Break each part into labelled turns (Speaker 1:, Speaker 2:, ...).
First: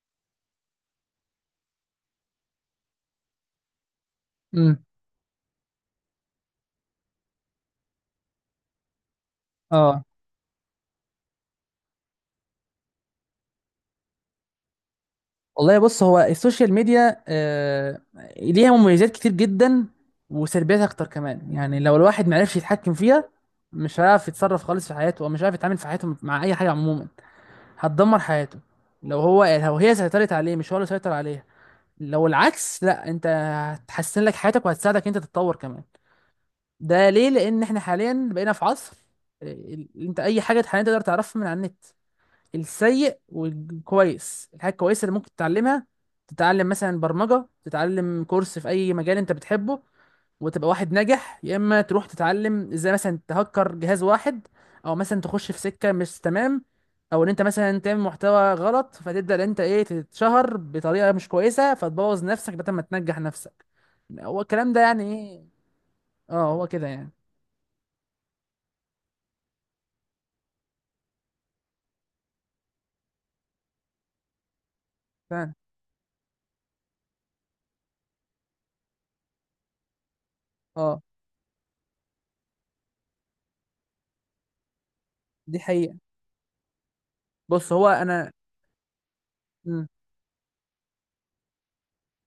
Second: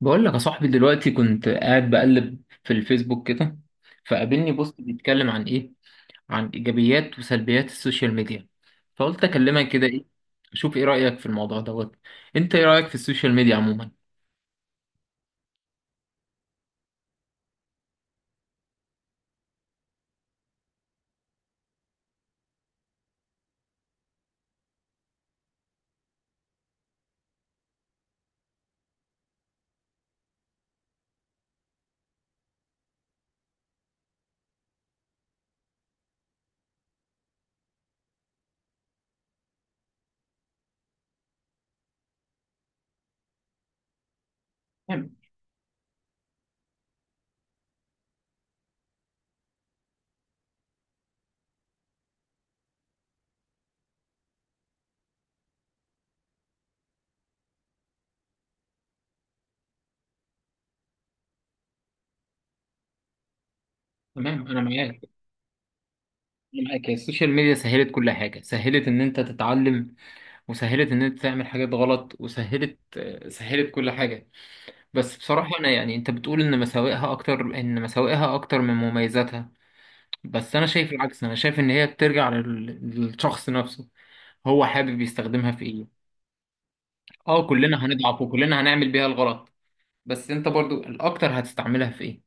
Speaker 1: بقول لك يا صاحبي دلوقتي كنت قاعد بقلب في الفيسبوك كده، فقابلني بوست
Speaker 2: امم.
Speaker 1: بيتكلم عن ايه؟ عن ايجابيات وسلبيات السوشيال ميديا. فقلت اكلمك كده،
Speaker 2: اه،
Speaker 1: ايه اشوف ايه رأيك في الموضوع دوت. انت ايه رأيك في السوشيال ميديا عموما؟
Speaker 2: والله بص، هو السوشيال ميديا ليها مميزات كتير جدا وسلبيات اكتر كمان. يعني لو الواحد معرفش يتحكم فيها، مش هيعرف يتصرف خالص في حياته، ومش هيعرف يتعامل في حياته مع اي حاجه عموما، هتدمر حياته. لو هي سيطرت عليه مش هو اللي سيطر عليها. لو العكس، لا، انت هتحسن لك حياتك وهتساعدك انت تتطور كمان. ده ليه؟ لان احنا حاليا بقينا في عصر، انت اي حاجه حاليا تقدر تعرفها من على النت، السيء والكويس. الحاجة الكويسة اللي
Speaker 1: تمام.
Speaker 2: ممكن تتعلمها، تتعلم مثلا برمجة، تتعلم كورس في أي مجال أنت بتحبه وتبقى واحد ناجح، يا إما تروح تتعلم إزاي مثلا تهكر جهاز واحد، أو مثلا تخش في سكة مش تمام، أو إن أنت مثلا تعمل محتوى غلط فتبدأ إن أنت تتشهر بطريقة مش كويسة فتبوظ نفسك بدل ما تنجح نفسك. هو
Speaker 1: تمام. انا
Speaker 2: الكلام ده
Speaker 1: معاك
Speaker 2: يعني إيه؟ أه، هو
Speaker 1: انا
Speaker 2: كده
Speaker 1: معاك هي
Speaker 2: يعني.
Speaker 1: السوشيال ميديا سهلت كل حاجة، سهلت ان انت تتعلم، وسهلت ان انت تعمل حاجات غلط، وسهلت سهلت كل حاجة. بس
Speaker 2: فعلا.
Speaker 1: بصراحة انا يعني انت بتقول ان مساوئها اكتر من مميزاتها. بس انا شايف
Speaker 2: أه،
Speaker 1: العكس، انا شايف ان هي بترجع للشخص نفسه. هو حابب يستخدمها
Speaker 2: دي
Speaker 1: في
Speaker 2: حقيقة.
Speaker 1: ايه؟ اه،
Speaker 2: بص
Speaker 1: كلنا
Speaker 2: هو
Speaker 1: هنضعف
Speaker 2: أنا،
Speaker 1: وكلنا هنعمل بيها الغلط. بس انت برضو الاكتر هتستعملها في ايه؟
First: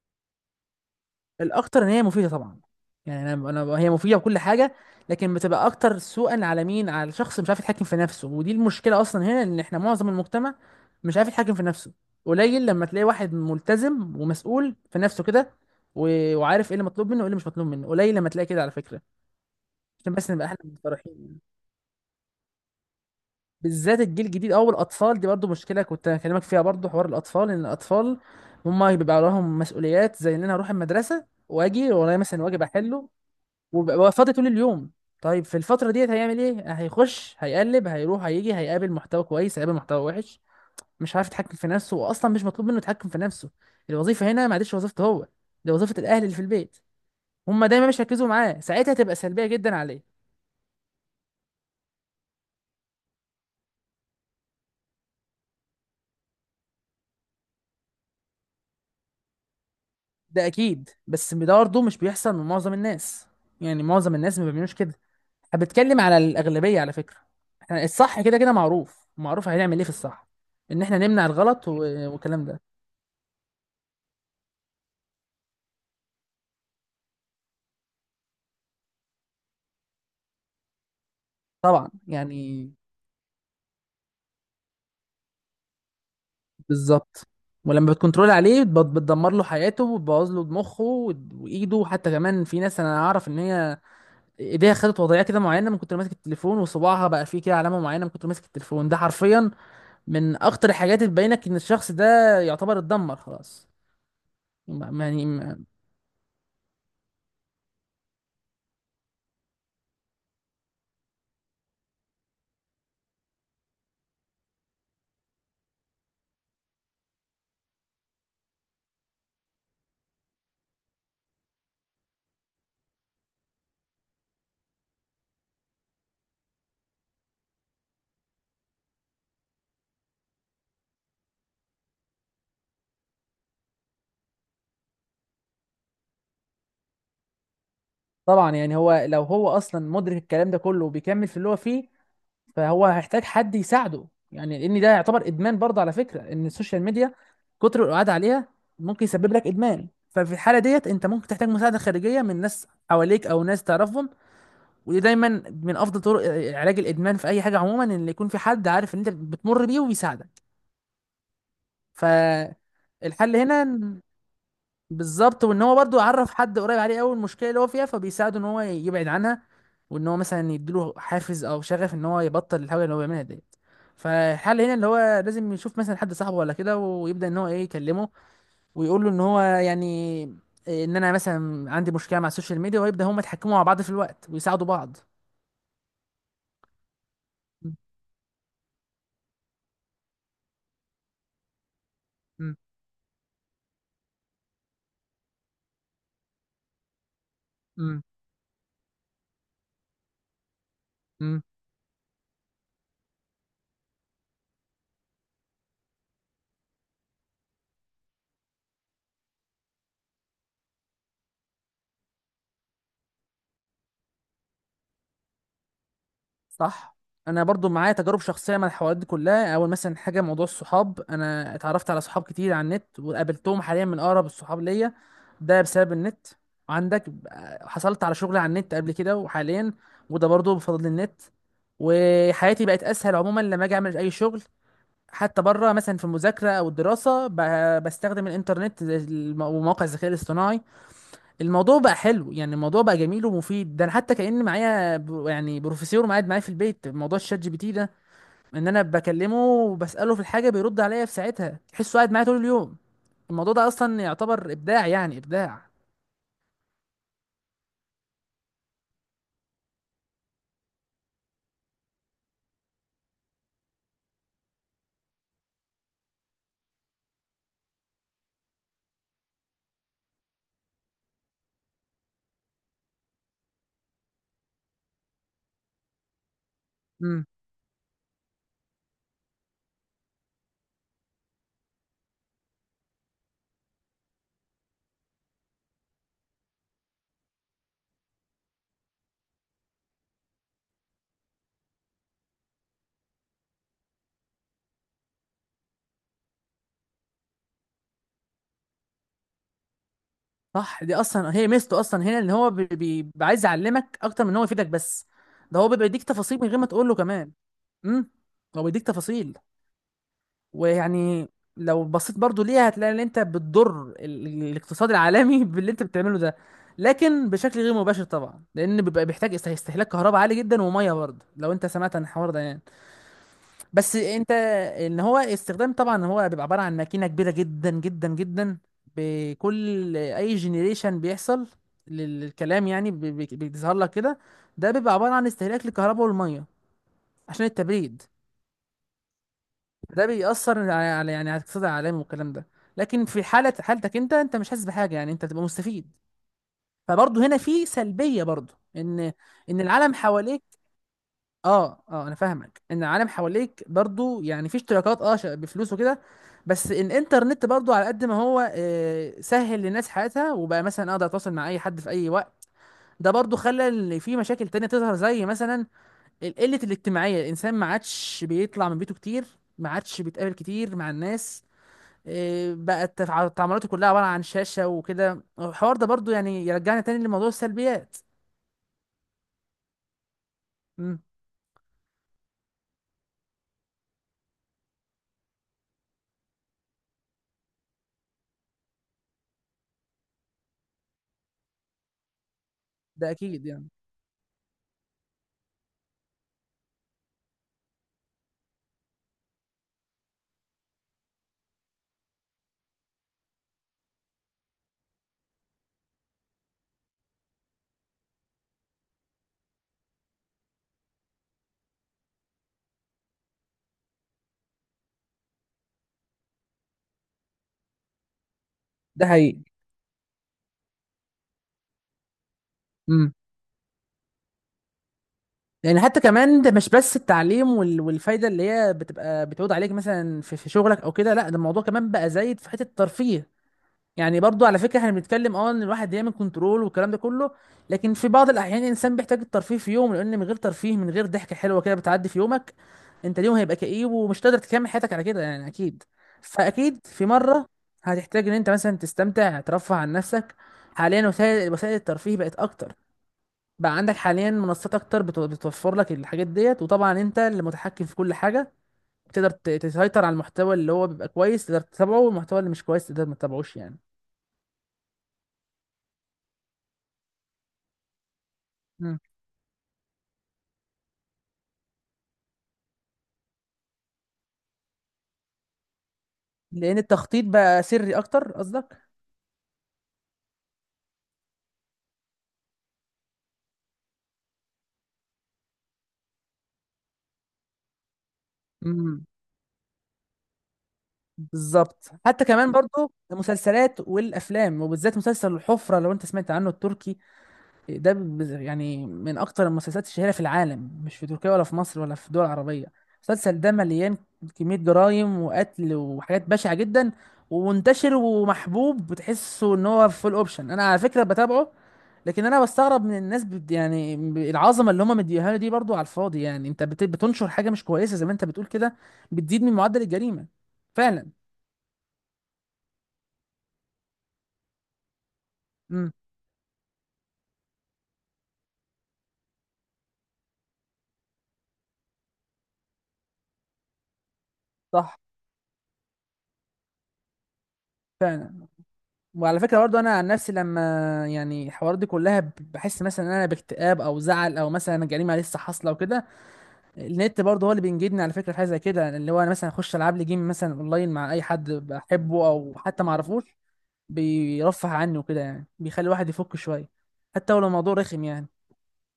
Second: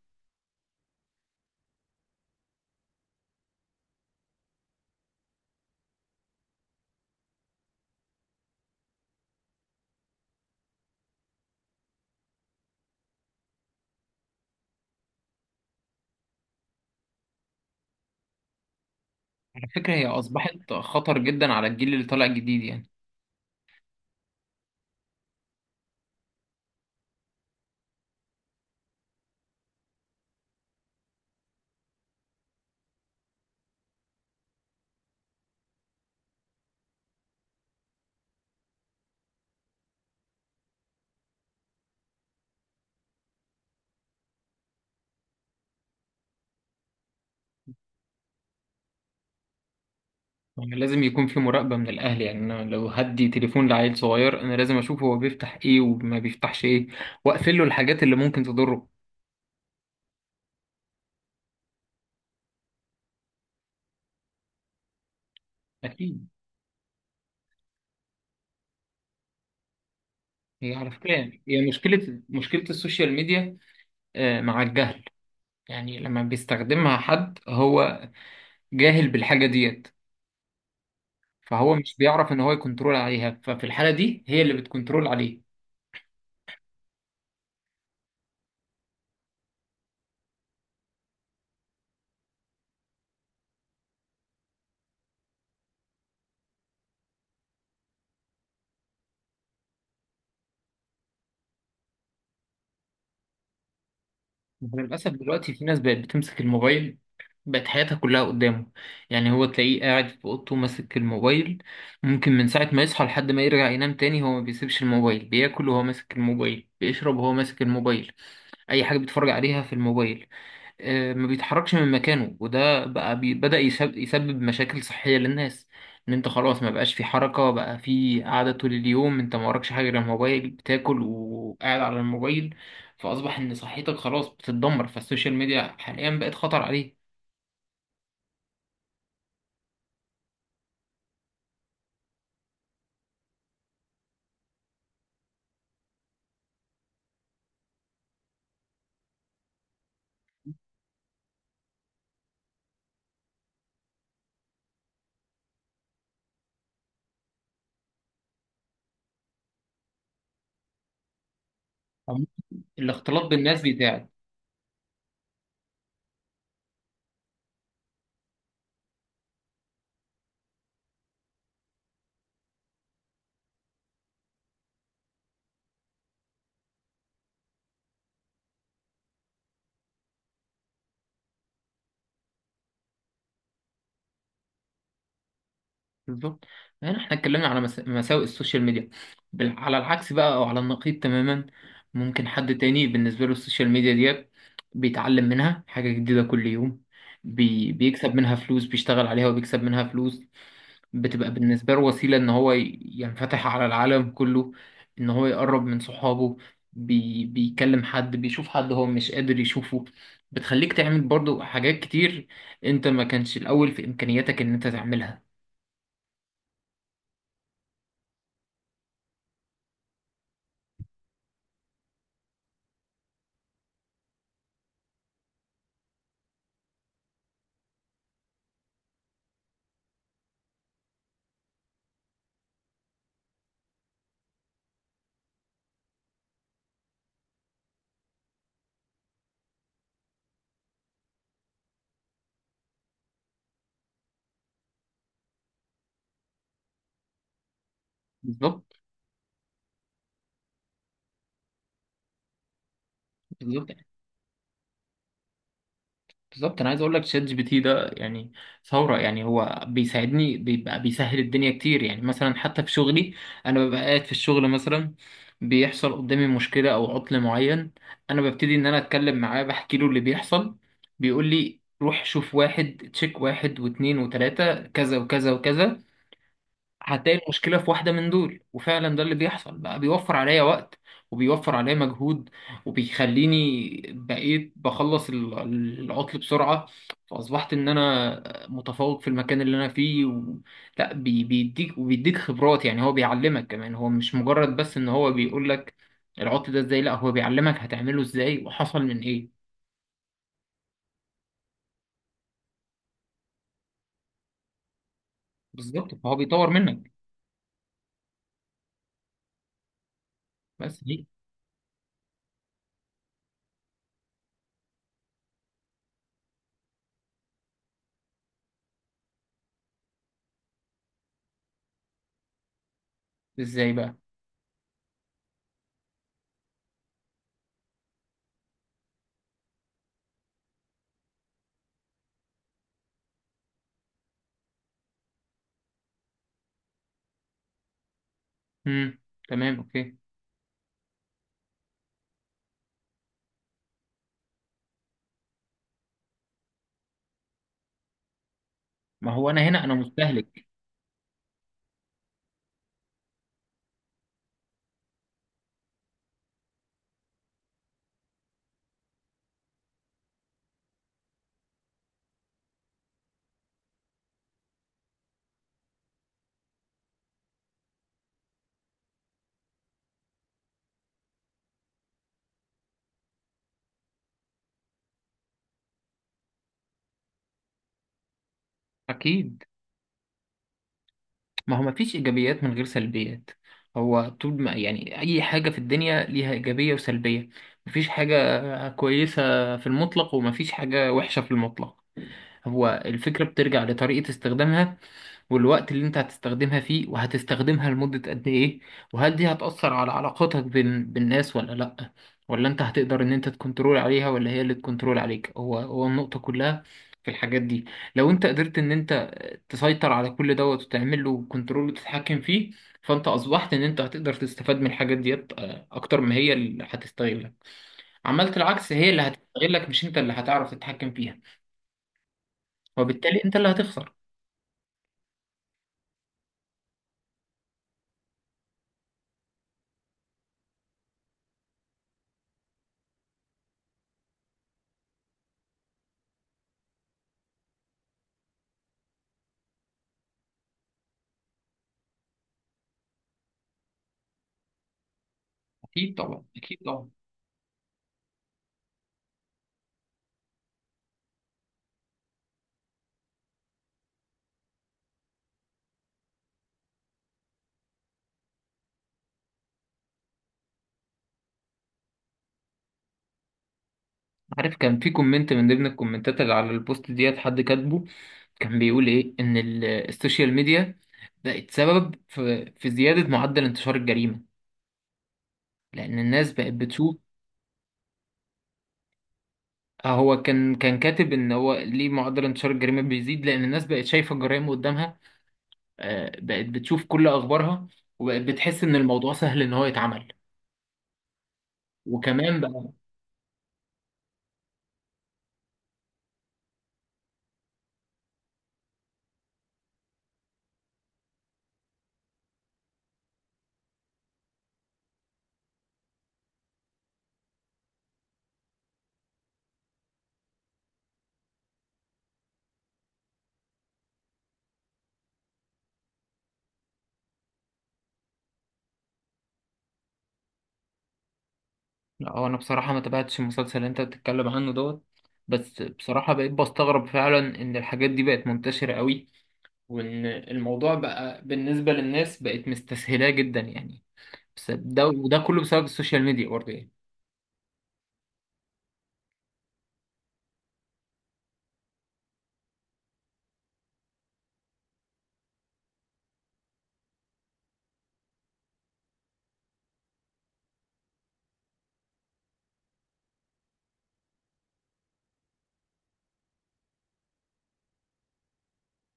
Speaker 2: الاكتر ان هي مفيده طبعا. يعني انا هي مفيده بكل حاجه، لكن بتبقى اكتر سوءا على مين؟ على شخص مش عارف يتحكم في نفسه، ودي المشكله اصلا هنا، ان احنا معظم المجتمع مش عارف يتحكم في نفسه. قليل لما تلاقي واحد ملتزم ومسؤول في نفسه كده، وعارف ايه اللي مطلوب منه وايه اللي مش مطلوب منه. قليل لما تلاقي كده على فكره.
Speaker 1: على فكرة هي
Speaker 2: عشان بس نبقى احنا
Speaker 1: اصبحت
Speaker 2: مصرحين
Speaker 1: خطر
Speaker 2: يعني.
Speaker 1: جدا على الجيل اللي طالع جديد يعني.
Speaker 2: بالذات الجيل الجديد او الاطفال، دي برضو مشكله كنت هكلمك فيها برضو، حوار الاطفال، ان الاطفال هم بيبقى لهم مسؤوليات، زي ان انا اروح المدرسه واجي ورايا مثلا واجب احله، وفاضي طول اليوم. طيب في الفترة ديت هيعمل ايه؟ هيخش هيقلب، هيروح هيجي، هيقابل محتوى كويس هيقابل محتوى وحش، مش عارف يتحكم في نفسه واصلا مش مطلوب منه يتحكم في نفسه. الوظيفة هنا ما عادش وظيفته هو، دي وظيفة الاهل اللي في البيت. هما دايما مش هيركزوا معاه، ساعتها تبقى سلبية جدا عليه.
Speaker 1: يعني لازم يكون في مراقبة من الاهل، يعني انا لو هدي تليفون لعيل صغير انا لازم اشوف هو بيفتح ايه وما بيفتحش ايه، واقفل له الحاجات اللي ممكن تضره.
Speaker 2: ده اكيد، بس ده برضه مش بيحصل من معظم الناس. يعني معظم الناس ما بيعملوش كده. انا بتكلم على
Speaker 1: اكيد.
Speaker 2: الاغلبية على فكرة. احنا الصح كده كده معروف معروف، هنعمل ايه في الصح؟
Speaker 1: هي
Speaker 2: ان
Speaker 1: على
Speaker 2: احنا
Speaker 1: فكرة
Speaker 2: نمنع
Speaker 1: يعني هي
Speaker 2: الغلط
Speaker 1: مشكلة
Speaker 2: والكلام
Speaker 1: مشكلة
Speaker 2: ده.
Speaker 1: السوشيال ميديا مع الجهل. يعني لما بيستخدمها حد، هو جاهل بالحاجة ديت. فهو
Speaker 2: طبعا
Speaker 1: مش بيعرف ان هو
Speaker 2: يعني.
Speaker 1: يكنترول عليها، ففي الحالة دي هي اللي بتكنترول عليه.
Speaker 2: بالظبط. ولما بتكنترول عليه، بتدمر له حياته وتبوظ له مخه، وايده حتى كمان. في ناس انا اعرف ان هي ايديها خدت وضعيه كده معينه من كتر ماسك التليفون، وصباعها بقى فيه كده علامه معينه من كتر ماسك التليفون. ده حرفيا من اخطر الحاجات اللي تبينك ان الشخص ده يعتبر اتدمر خلاص. ما- ما-
Speaker 1: للأسف
Speaker 2: يعني
Speaker 1: دلوقتي
Speaker 2: ما-
Speaker 1: في ناس بقت بتمسك الموبايل، بقت حياتها كلها قدامه. يعني هو تلاقيه قاعد في اوضته ماسك الموبايل، ممكن من ساعة ما يصحى لحد ما يرجع ينام تاني، هو ما بيسيبش الموبايل. بياكل وهو ماسك الموبايل، بيشرب وهو ماسك الموبايل، اي حاجة بيتفرج عليها في الموبايل ما بيتحركش من مكانه. وده بقى بدأ يسبب مشاكل صحية للناس، ان انت خلاص ما بقاش في حركة، بقى في قعدة طول اليوم. انت ما وراكش حاجة غير الموبايل، بتاكل وقاعد على الموبايل، فأصبح ان صحتك خلاص بتتدمر. فالسوشيال ميديا حاليا بقت خطر عليه.
Speaker 2: طبعا يعني. هو لو هو اصلا مدرك الكلام ده كله وبيكمل في اللي هو فيه، فهو هيحتاج حد يساعده. يعني لان ده يعتبر ادمان برضه على فكره، ان السوشيال ميديا كتر القعاد عليها ممكن يسبب لك ادمان. ففي الحاله ديت انت ممكن تحتاج مساعده خارجيه من ناس حواليك او ناس تعرفهم. ودي دايما من افضل طرق علاج الادمان في اي حاجه عموما، ان يكون في حد عارف ان انت بتمر بيه ويساعدك.
Speaker 1: عم- الاختلاط
Speaker 2: فالحل
Speaker 1: بالناس
Speaker 2: هنا
Speaker 1: بيتاعب.
Speaker 2: بالظبط، وان هو برضو عرف حد قريب عليه قوي المشكله اللي هو فيها، فبيساعده ان هو يبعد عنها، وان هو مثلا يديله حافز او شغف ان هو يبطل الحاجه اللي هو بيعملها ديت. فالحل هنا اللي هو لازم يشوف مثلا حد صاحبه ولا كده، ويبدا ان هو يكلمه ويقول له ان هو يعني ان انا مثلا عندي مشكله مع السوشيال ميديا، ويبدا هم يتحكموا مع بعض في الوقت ويساعدوا بعض.
Speaker 1: بالظبط. هنا احنا اتكلمنا على مساوئ السوشيال ميديا، على العكس بقى، او على النقيض تماما، ممكن
Speaker 2: م-
Speaker 1: حد تاني بالنسبة له السوشيال ميديا ديت بيتعلم منها حاجة جديدة كل يوم.
Speaker 2: م-
Speaker 1: بيكسب منها فلوس، بيشتغل عليها وبيكسب منها فلوس. بتبقى
Speaker 2: م-
Speaker 1: بالنسبة له وسيلة ان هو ينفتح على العالم كله، ان هو يقرب من صحابه، بيكلم حد، بيشوف حد هو مش قادر يشوفه. بتخليك تعمل برضو حاجات كتير انت ما كانش الاول في امكانياتك ان انت تعملها.
Speaker 2: صح. انا برضو معايا تجارب شخصيه مع الحوارات دي كلها. اول مثلا حاجه، موضوع الصحاب، انا اتعرفت على صحاب كتير على النت وقابلتهم، حاليا من اقرب الصحاب ليا، ده بسبب النت. عندك، حصلت على شغل على النت قبل كده وحاليا، وده برضو بفضل النت. وحياتي بقت اسهل عموما لما اجي اعمل اي شغل، حتى بره مثلا في المذاكره او الدراسه بستخدم الانترنت، زي ومواقع الذكاء الاصطناعي. الموضوع بقى حلو يعني، الموضوع بقى جميل ومفيد. ده انا حتى كأن معايا يعني بروفيسور قاعد معايا في البيت، موضوع الشات جي بي تي ده، ان
Speaker 1: بالظبط.
Speaker 2: انا بكلمه وبسأله في الحاجة بيرد عليا في ساعتها، تحسه قاعد معايا طول اليوم. الموضوع ده
Speaker 1: بالظبط.
Speaker 2: اصلا يعتبر ابداع، يعني ابداع.
Speaker 1: بالظبط انا عايز اقول لك شات جي بي تي ده يعني ثوره. يعني هو بيساعدني، بيبقى بيسهل الدنيا كتير. يعني مثلا حتى في شغلي، انا ببقى قاعد في الشغل مثلا، بيحصل قدامي مشكله او عطل معين، انا ببتدي ان انا اتكلم معاه، بحكي له اللي بيحصل. بيقول لي روح شوف، واحد تشيك واحد واتنين وتلاته، كذا وكذا وكذا. هتلاقي
Speaker 2: امم.
Speaker 1: المشكلة في واحدة من دول، وفعلا ده اللي بيحصل. بقى بيوفر عليا وقت وبيوفر عليا مجهود، وبيخليني بقيت بخلص العطل بسرعة، فأصبحت إن أنا متفوق في المكان اللي أنا فيه و... لا بي... بيديك، وبيديك خبرات. يعني هو بيعلمك كمان، هو مش مجرد بس إن هو بيقول لك العطل ده إزاي، لا هو بيعلمك هتعمله إزاي وحصل من إيه.
Speaker 2: صح، دي اصلا هي ميزته اصلا هنا، ان هو بيبقى عايز يعلمك اكتر من ان هو يفيدك بس. ده هو بيبقى
Speaker 1: بالظبط
Speaker 2: يديك
Speaker 1: فهو
Speaker 2: تفاصيل من
Speaker 1: بيطور
Speaker 2: غير ما تقول
Speaker 1: منك.
Speaker 2: له كمان. امم. هو بيديك تفاصيل
Speaker 1: بس ليه؟
Speaker 2: ويعني، لو بصيت برضو ليها هتلاقي ان انت بتضر الاقتصاد العالمي باللي انت بتعمله ده، لكن بشكل غير مباشر طبعا، لان بيبقى بيحتاج استهلاك كهرباء عالي جدا وميه برضه، لو انت سمعت عن الحوار ده يعني.
Speaker 1: إزاي بقى؟
Speaker 2: بس انت، ان هو استخدام، طبعا هو بيبقى عباره عن ماكينه كبيره جدا جدا جدا، بكل اي جنريشن بيحصل للكلام يعني، بيظهر لك كده. ده بيبقى عباره عن استهلاك للكهرباء والميه عشان التبريد.
Speaker 1: امم، تمام، أوكي.
Speaker 2: ده بيأثر على يعني على الاقتصاد العالمي والكلام ده. لكن في حالة حالتك انت، انت مش حاسس بحاجة يعني، انت بتبقى مستفيد. فبرضه هنا في سلبية برضه،
Speaker 1: ما
Speaker 2: ان
Speaker 1: هو أنا
Speaker 2: ان
Speaker 1: هنا أنا
Speaker 2: العالم حواليك،
Speaker 1: مستهلك.
Speaker 2: اه اه انا فاهمك، ان العالم حواليك برضه يعني في اشتراكات، اه بفلوس وكده. بس الانترنت برضه على قد ما هو سهل للناس حياتها وبقى مثلا اقدر اتواصل مع اي حد في اي وقت، ده برضه خلى إن في مشاكل تانية تظهر، زي مثلا القلة الاجتماعية، الانسان ما عادش بيطلع من بيته كتير، ما عادش بيتقابل كتير مع الناس. بقت تعاملاته كلها عبارة عن شاشة وكده. الحوار ده برضو يعني يرجعنا تاني لموضوع السلبيات.
Speaker 1: أكيد.
Speaker 2: امم.
Speaker 1: ما هو مفيش إيجابيات من غير سلبيات. هو طول ما يعني أي حاجة في الدنيا ليها إيجابية وسلبية. مفيش حاجة كويسة في المطلق، ومفيش حاجة وحشة في المطلق. هو
Speaker 2: ده
Speaker 1: الفكرة
Speaker 2: أكيد
Speaker 1: بترجع
Speaker 2: يعني.
Speaker 1: لطريقة استخدامها، والوقت اللي انت هتستخدمها فيه، وهتستخدمها لمدة قد ايه. وهل دي هتأثر على علاقاتك بين بالناس ولا لأ؟ ولا انت هتقدر ان انت تكنترول عليها ولا هي اللي تكنترول عليك؟ هو النقطة كلها في الحاجات دي. لو انت قدرت ان انت تسيطر على كل دوت وتعمل له كنترول وتتحكم فيه، فانت اصبحت ان انت هتقدر تستفاد من الحاجات ديت اكتر ما هي اللي هتستغلك. عملت العكس هي اللي
Speaker 2: ده حقيقي.
Speaker 1: هتستغلك، مش انت اللي هتعرف تتحكم فيها،
Speaker 2: امم.
Speaker 1: وبالتالي انت اللي هتخسر.
Speaker 2: يعني حتى كمان ده مش بس التعليم والفايدة اللي هي بتبقى بتعود عليك، مثلا في شغلك أو كده، لا، ده الموضوع كمان بقى زايد في حتة الترفيه. يعني برضو على فكرة احنا بنتكلم اه ان الواحد يعمل كنترول والكلام ده كله، لكن في بعض الأحيان الإنسان بيحتاج الترفيه في يوم، لأن من غير ترفيه من غير ضحكة حلوة كده بتعدي في يومك، انت اليوم هيبقى كئيب ومش قادر تكمل حياتك على كده يعني، اكيد.
Speaker 1: اكيد طبعا، اكيد
Speaker 2: فاكيد
Speaker 1: طبعا.
Speaker 2: في مره هتحتاج ان انت مثلا تستمتع، ترفه عن نفسك. حاليا وسائل الترفيه بقت اكتر. بقى عندك حاليا منصات اكتر بتوفر لك الحاجات ديت، وطبعا انت اللي متحكم في كل حاجه، تقدر تسيطر على المحتوى اللي هو بيبقى كويس تقدر تتابعه، والمحتوى اللي مش كويس تقدر ما تتابعوش يعني.
Speaker 1: عارف كان في كومنت من ضمن الكومنتات اللي على البوست ديت حد كاتبه، كان بيقول
Speaker 2: مم.
Speaker 1: ايه ان السوشيال ميديا بقت سبب في زيادة معدل انتشار الجريمة، لان الناس بقت
Speaker 2: لان
Speaker 1: بتشوف.
Speaker 2: التخطيط بقى سري اكتر قصدك.
Speaker 1: هو كان كاتب ان هو ليه معدل انتشار الجريمة بيزيد، لان الناس بقت شايفة الجرائم قدامها. بقت بتشوف كل اخبارها، وبقت بتحس ان
Speaker 2: امم.
Speaker 1: الموضوع سهل ان هو يتعمل.
Speaker 2: بالظبط. حتى
Speaker 1: وكمان
Speaker 2: كمان
Speaker 1: بقى
Speaker 2: برضو المسلسلات والافلام، وبالذات مسلسل الحفره لو انت سمعت عنه، التركي. ده يعني من اكتر المسلسلات الشهيره في العالم، مش في تركيا ولا في مصر ولا في دول عربيه. المسلسل ده مليان كميه جرائم وقتل وحاجات بشعه جدا، ومنتشر ومحبوب، بتحسه ان هو فول اوبشن. انا على فكره بتابعه، لكن انا بستغرب من الناس يعني العظمه اللي هم مديها له دي برضو على الفاضي. يعني انت بتنشر حاجه مش كويسه زي ما انت بتقول كده، بتزيد من معدل الجريمه. فعلا.
Speaker 1: اه، انا بصراحة ما تابعتش المسلسل اللي انت بتتكلم عنه دوت. بس
Speaker 2: امم.
Speaker 1: بصراحة بقيت بستغرب فعلا ان الحاجات دي بقت منتشرة قوي، وان الموضوع بقى بالنسبه للناس بقت مستسهلاه جدا يعني. بس ده
Speaker 2: صح.
Speaker 1: وده كله بسبب السوشيال ميديا برضه يعني.
Speaker 2: فعلا. وعلى فكرة برضو، أنا عن نفسي لما يعني الحوارات دي كلها بحس مثلا إن أنا باكتئاب أو زعل، أو مثلا جريمة لسه حاصلة وكده، النت برضو هو اللي بينجدني على فكرة في حاجة زي كده، اللي هو أنا مثلا أخش ألعب لي جيم مثلا أونلاين مع أي حد بحبه أو حتى معرفوش، بيرفه عني وكده يعني، بيخلي الواحد يفك شوية، حتى ولو الموضوع رخم يعني.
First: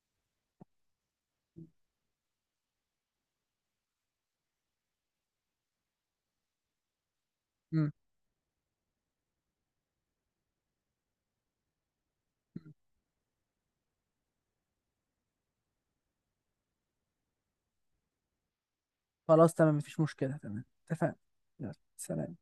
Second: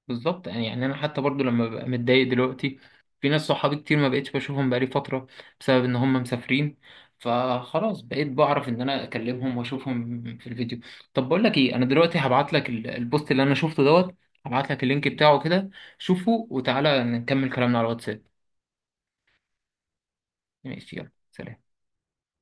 Speaker 1: بالظبط يعني انا حتى برضه لما ببقى متضايق دلوقتي، في ناس صحابي كتير ما بقتش بشوفهم بقالي فتره بسبب ان هم مسافرين،
Speaker 2: مم.
Speaker 1: فخلاص بقيت بعرف ان انا اكلمهم واشوفهم في الفيديو. طب بقول لك ايه، انا دلوقتي هبعت لك البوست اللي انا شفته دوت، هبعت لك اللينك بتاعه كده، شوفه وتعالى نكمل كلامنا على الواتساب.
Speaker 2: خلاص، تمام، مفيش مشكلة، تمام،
Speaker 1: ماشي، يلا
Speaker 2: اتفقنا.
Speaker 1: سلام.
Speaker 2: يلا، سلام.